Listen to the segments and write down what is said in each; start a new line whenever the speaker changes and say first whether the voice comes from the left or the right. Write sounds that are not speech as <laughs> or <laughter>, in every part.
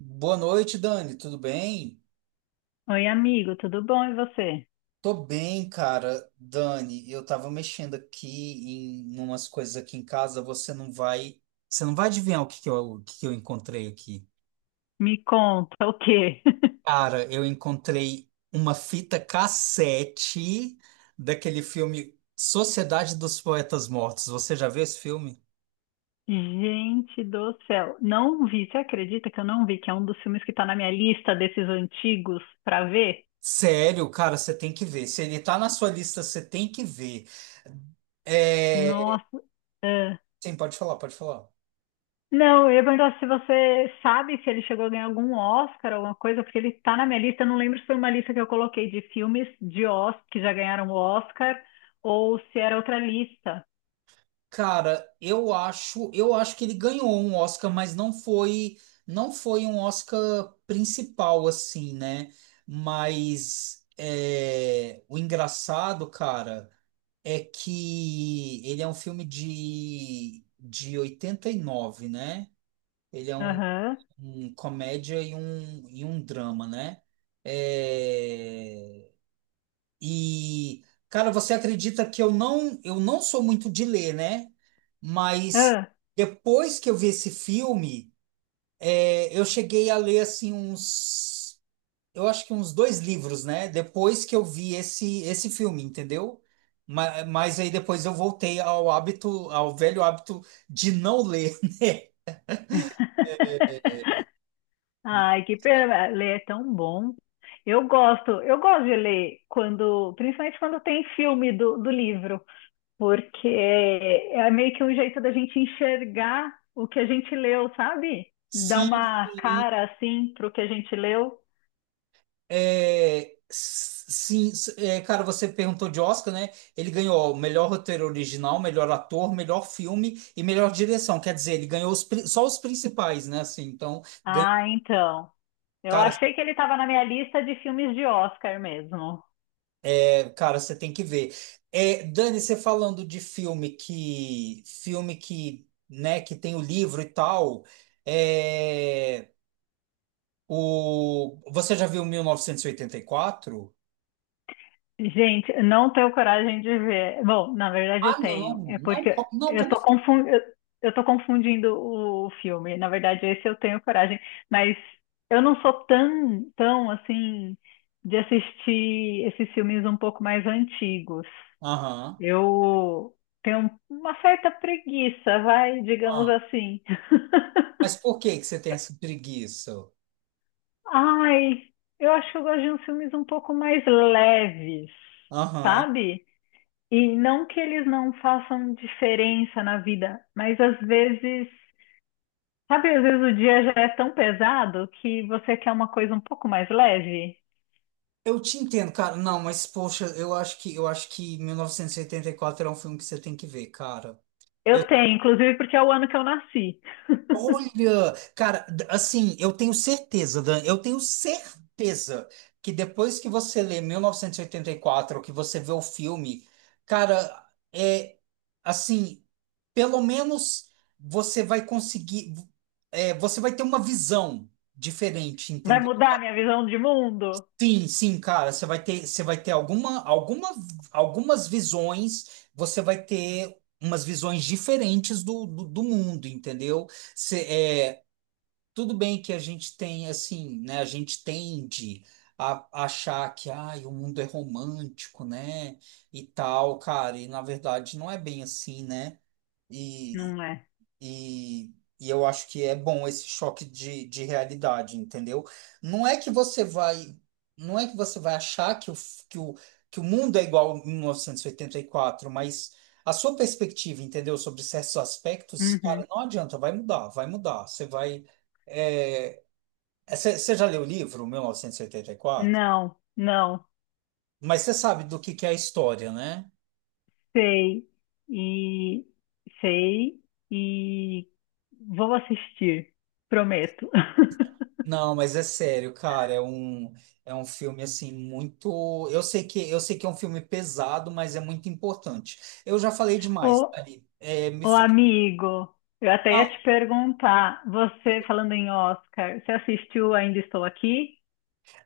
right: Boa noite, Dani. Tudo bem?
left: Oi, amigo, tudo bom? E você?
right: Tô bem, cara. Dani, eu tava mexendo aqui em umas coisas aqui em casa. Você não vai adivinhar o que que eu encontrei aqui.
left: Me conta o quê? <laughs>
right: Cara, eu encontrei uma fita cassete daquele filme Sociedade dos Poetas Mortos. Você já viu esse filme?
left: Gente do céu, não vi. Você acredita que eu não vi? Que é um dos filmes que tá na minha lista desses antigos pra ver?
right: Sério, cara, você tem que ver. Se ele tá na sua lista, você tem que ver. É...
left: Nossa, ah.
right: Sim, pode falar, pode falar.
left: Não, eu ia perguntar se você sabe se ele chegou a ganhar algum Oscar, alguma coisa, porque ele tá na minha lista. Eu não lembro se foi uma lista que eu coloquei de filmes de Oscar que já ganharam o Oscar ou se era outra lista.
right: Cara, eu acho que ele ganhou um Oscar, mas não foi um Oscar principal assim, né? Mas é, o engraçado, cara, é que ele é um filme de 89, né? Ele é um,
left: Aham.
right: um comédia e e um drama, né? É, e, cara, você acredita que eu não sou muito de ler, né? Mas
left: Ah.
right: depois que eu vi esse filme, é, eu cheguei a ler assim uns, eu acho que uns dois livros, né? Depois que eu vi esse filme, entendeu? Mas aí depois eu voltei ao hábito, ao velho hábito de não ler.
left: <laughs> Ai, que pena, ler é tão bom. Eu gosto de ler quando, principalmente quando tem filme do livro, porque é meio que um jeito da gente enxergar o que a gente leu, sabe?
right: <laughs>
left: Dá
right: Sim,
left: uma
right: sim.
left: cara assim pro que a gente leu.
right: É, cara, você perguntou de Oscar, né? Ele ganhou melhor roteiro original, melhor ator, melhor filme e melhor direção. Quer dizer, ele ganhou só os principais, né? Assim, então, ganha-
left: Ah, então. Eu
right: cara,
left: achei que ele estava na minha lista de filmes de Oscar mesmo.
right: cara, você tem que ver. É, Dani, você falando filme que, né, que tem o livro e tal. É, o, você já viu 1984?
left: Gente, eu não tenho coragem de ver. Bom, na verdade eu
right: Ah, não,
left: tenho. É
right: não,
left: porque
right: co- não,
left: eu
right: Como?
left: tô
right: Assim?
left: confundindo, eu tô confundindo o filme. Na verdade, esse eu tenho coragem, mas eu não sou tão assim de assistir esses filmes um pouco mais antigos.
right: Aham.
left: Eu tenho uma certa preguiça, vai, digamos assim.
right: Mas por que que você tem essa preguiça?
left: Ai, eu acho que eu gosto de uns filmes um pouco mais leves,
right: Aham.
left: sabe? E não que eles não façam diferença na vida, mas às vezes, sabe, às vezes o dia já é tão pesado que você quer uma coisa um pouco mais leve.
right: Eu te entendo, cara. Não, mas poxa, eu acho que 1984 é um filme que você tem que ver, cara.
left: Eu
right: Eu,
left: tenho, inclusive porque é o ano que eu nasci.
right: olha, cara, assim, eu tenho certeza, Dan, eu tenho certeza que depois que você lê 1984, que você vê o filme, cara, é assim, pelo menos você vai conseguir, é, você vai ter uma visão diferente,
left: Vai
right: entendeu?
left: mudar minha visão de mundo?
right: Sim, sim, cara, você vai ter algumas visões, você vai ter umas visões diferentes do mundo, entendeu? Você, é, tudo bem que a gente tem, assim, né, a gente tende a achar que, ai, o mundo é romântico, né, e tal, cara, e na verdade não é bem assim, né?
left: Não é.
right: E, e eu acho que é bom esse choque de realidade, entendeu? Não é que você vai, não é que você vai achar que o, f- que o mundo é igual em 1984, mas a sua perspectiva, entendeu, sobre certos aspectos,
left: Uhum.
right: cara, não adianta, vai mudar, vai mudar. Você vai. É, é, você já leu o livro, 1984?
left: Não, não.
right: Mas você sabe do que é a história, né?
left: Sei. E sei e vou assistir, prometo. <laughs>
right: Não, mas é sério, cara, é um filme assim muito, eu sei que é um filme pesado, mas é muito importante. Eu já falei demais,
left: Ou
right: Thalita. É, me
left: Ô
right: fala.
left: amigo, eu até ia te perguntar, você falando em Oscar, você assistiu Ainda Estou Aqui?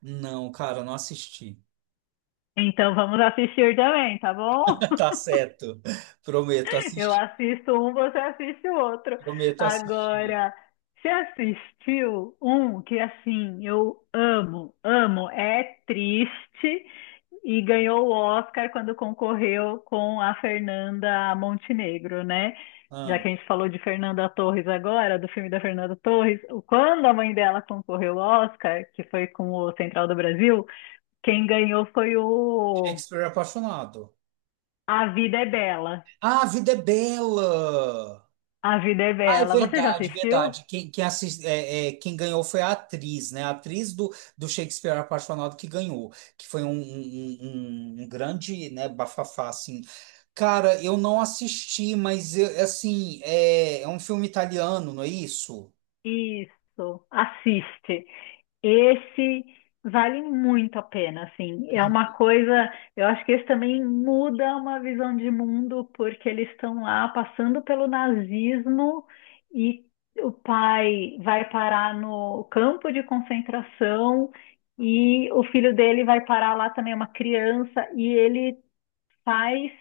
right: Não, cara, eu não assisti.
left: Então vamos assistir também, tá bom?
right: <laughs>
left: <laughs>
right: Tá certo. Prometo
left: Eu
right: assistir.
left: assisto um, você assiste o outro.
right: Prometo assistir.
left: Agora, você assistiu um que assim, eu amo, amo, é triste e ganhou o Oscar quando concorreu com a Fernanda Montenegro, né? Já
right: Ah,
left: que a gente falou de Fernanda Torres agora, do filme da Fernanda Torres, quando a mãe dela concorreu ao Oscar, que foi com o Central do Brasil, quem ganhou foi o
right: Shakespeare é apaixonado.
left: A Vida é Bela.
right: Ah, A Vida é Bela.
left: A Vida é
right: Ah, é
left: Bela. Você já
right: verdade,
left: assistiu?
right: verdade. Quem, quem, assis- é, é, Quem ganhou foi a atriz, né? A atriz do Shakespeare Apaixonado que ganhou, que foi um grande, né, bafafá, assim. Cara, eu não assisti, assim, é, é um filme italiano, não é isso?
left: Isso, assiste. Esse vale muito a pena, assim. É uma coisa, eu acho que esse também muda uma visão de mundo, porque eles estão lá passando pelo nazismo e o pai vai parar no campo de concentração e o filho dele vai parar lá também, é uma criança, e ele faz,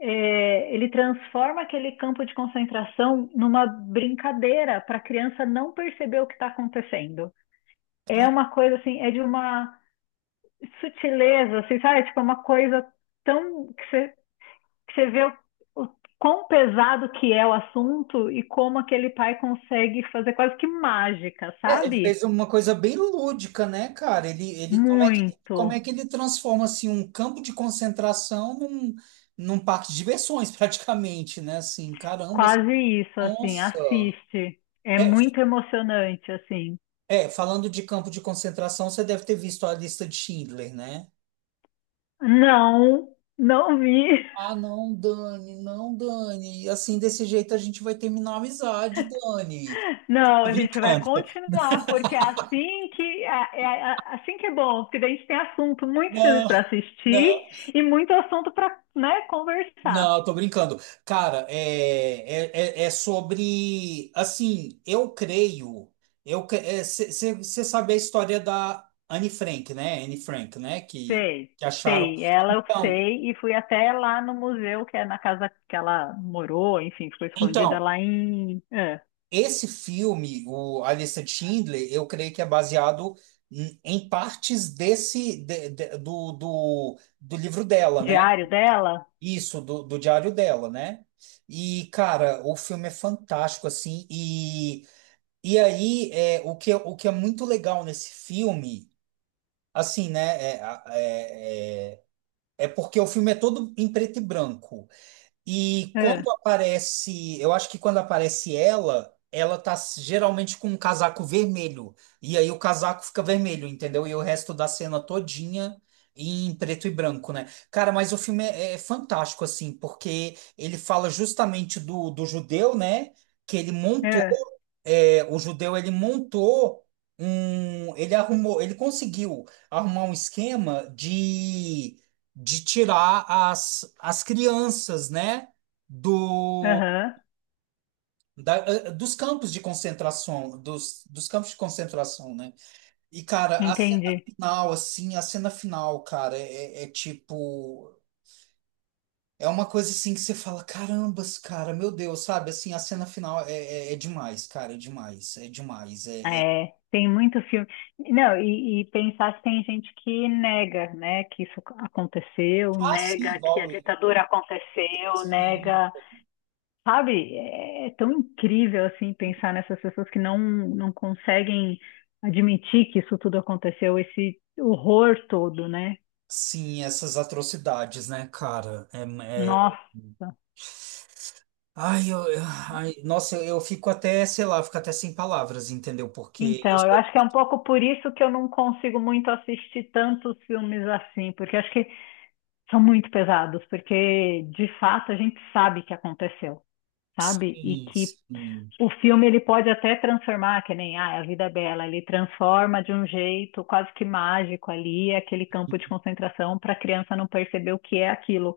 left: é, ele transforma aquele campo de concentração numa brincadeira para a criança não perceber o que está acontecendo. É uma coisa assim, é de uma sutileza, assim, sabe? Tipo, é uma coisa tão que você vê o quão pesado que é o assunto e como aquele pai consegue fazer quase que mágica,
right: É, ele
left: sabe?
right: fez uma coisa bem lúdica, né, cara? Ele, como é
left: Muito,
right: que ele transforma assim um campo de concentração num, num parque de diversões, <laughs> praticamente, né? Assim, caramba, assim,
left: quase isso, assim,
right: nossa.
left: assiste. É
right: É,
left: muito emocionante, assim.
right: é, falando de campo de concentração, você deve ter visto a lista de Schindler, né?
left: Não, não vi.
right: Ah, não, Dani, não, Dani. Assim, desse jeito a gente vai terminar a amizade, Dani.
left: Não,
right: Tô
left: a gente vai
right: brincando.
left: continuar, porque é assim que é, é assim que é bom, porque daí a gente tem assunto, muitos filmes
right: Não,
left: para
right: não,
left: assistir e muito assunto para, né, conversar.
right: não, tô brincando. Cara, é, é, é é sobre. Assim, eu creio. Eu, você sabe a história da Anne Frank, né? Anne Frank, né?
left: Sei,
right: Que acharam.
left: sei, ela eu
right: Então,
left: sei, e fui até lá no museu, que é na casa que ela morou, enfim, ficou escondida
right: então.
left: lá em é,
right: Esse filme, o A Lista de Schindler, eu creio que é baseado em em partes desse do livro dela, né?
left: diário dela.
right: Isso, do diário dela, né? E, cara, o filme é fantástico, assim. E aí, é, o que é muito legal nesse filme, assim, né? É, é, é é porque o filme é todo em preto e branco. E
left: É,
right: quando aparece, eu acho que quando aparece ela, ela tá geralmente com um casaco vermelho. E aí o casaco fica vermelho, entendeu? E o resto da cena todinha em preto e branco, né? Cara, mas o filme é, é fantástico, assim, porque ele fala justamente do judeu, né? Que ele montou,
left: é,
right: é, o judeu, ele montou um, ele arrumou, ele conseguiu arrumar um esquema de tirar as, as crianças, né, do
left: aham,
right: da- eh, eh, dos campos de concentração, dos, dos campos de concentração, né? E cara,
left: entendi.
right: a cena final, cara, é, é é tipo é uma coisa assim que você fala, carambas, cara, meu Deus, sabe? Assim, a cena final é, é, é demais, cara, é demais, é demais, é, é...
left: É, tem muito filme. Não, e pensar se tem gente que nega, né, que isso aconteceu,
right: Ah, sim,
left: nega que a
right: igual ele.
left: ditadura aconteceu,
right: Sim,
left: nega. Sabe? É é tão incrível, assim, pensar nessas pessoas que não, não conseguem admitir que isso tudo aconteceu, esse horror todo, né?
right: sim, essas atrocidades, né, cara? É, é-
left: Nossa.
right: ai, eu- ai, nossa, eu fico até, sei lá, fico até sem palavras, entendeu? Porque eu
left: Então, eu
right: sou.
left: acho que é um pouco por isso que eu não consigo muito assistir tantos filmes assim, porque acho que são muito pesados, porque de fato a gente sabe que aconteceu, sabe? E
right: Sim,
left: que
right: sim,
left: o filme ele pode até transformar, que nem ah, a vida é bela, ele transforma de um jeito quase que mágico ali aquele campo de concentração para a criança não perceber o que é aquilo.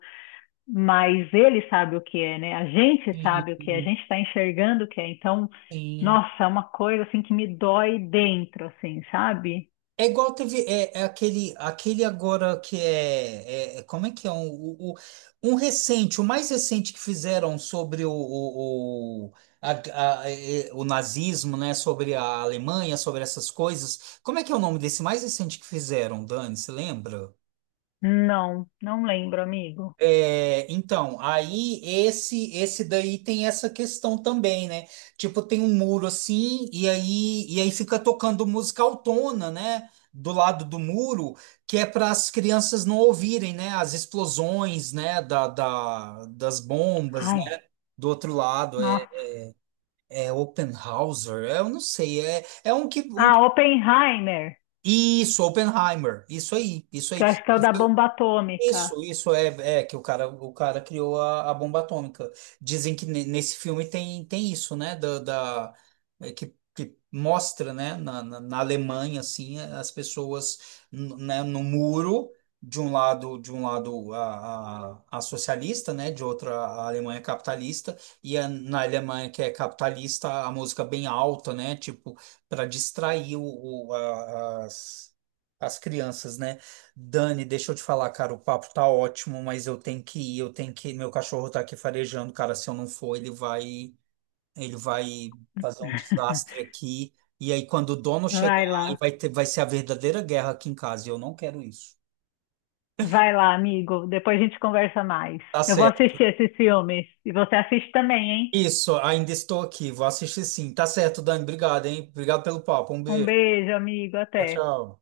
left: Mas ele sabe o que é, né? A gente sabe o que é, a
right: sim,
left: gente está enxergando o que é. Então,
right: sim.
left: nossa, é uma coisa assim que me dói dentro, assim, sabe?
right: É igual teve. Aquele agora que é, como é que é? Um recente, o mais recente que fizeram sobre o, é, o nazismo, né? Sobre a Alemanha, sobre essas coisas. Como é que é o nome desse mais recente que fizeram, Dani? Você lembra?
left: Não, não lembro, amigo.
right: É, então, aí esse daí tem essa questão também, né? Tipo, tem um muro assim, e aí fica tocando música autona, né? Do lado do muro, que é para as crianças não ouvirem, né? As explosões, né? Das bombas,
left: Ai,
right: né? Do outro lado, é,
left: nossa.
right: é Oppenhauser, é, eu não sei, é, é um que. Um,
left: Ah, Oppenheimer.
right: isso, Oppenheimer, isso aí, isso
left: Que
right: aí.
left: eu acho que é o da bomba atômica.
right: Isso é, é que o cara criou a bomba atômica. Dizem que nesse filme tem, tem isso, né? É, que mostra, né? Na Alemanha, assim, as pessoas, né? No muro, de um lado a socialista, né? De outra a Alemanha capitalista. Na Alemanha que é capitalista, a música bem alta, né? Tipo, para distrair o- a- as, as crianças, né? Dani, deixa eu te falar, cara, o papo tá ótimo, mas eu tenho que ir. Meu cachorro tá aqui farejando, cara. Se eu não for, ele vai fazer um desastre
left: <laughs>
right: aqui. E aí, quando o dono chegar,
left: Vai lá,
right: vai ser a verdadeira guerra aqui em casa. E eu não quero isso.
left: vai lá, amigo. Depois a gente conversa mais.
right: Tá
left: Eu vou
right: certo.
left: assistir esses filmes. E você assiste também, hein?
right: Isso, ainda estou aqui. Vou assistir sim. Tá certo, Dani. Obrigado, hein? Obrigado pelo papo. Um
left: Um
right: beijo.
left: beijo, amigo.
right: Tchau,
left: Até.
right: tchau.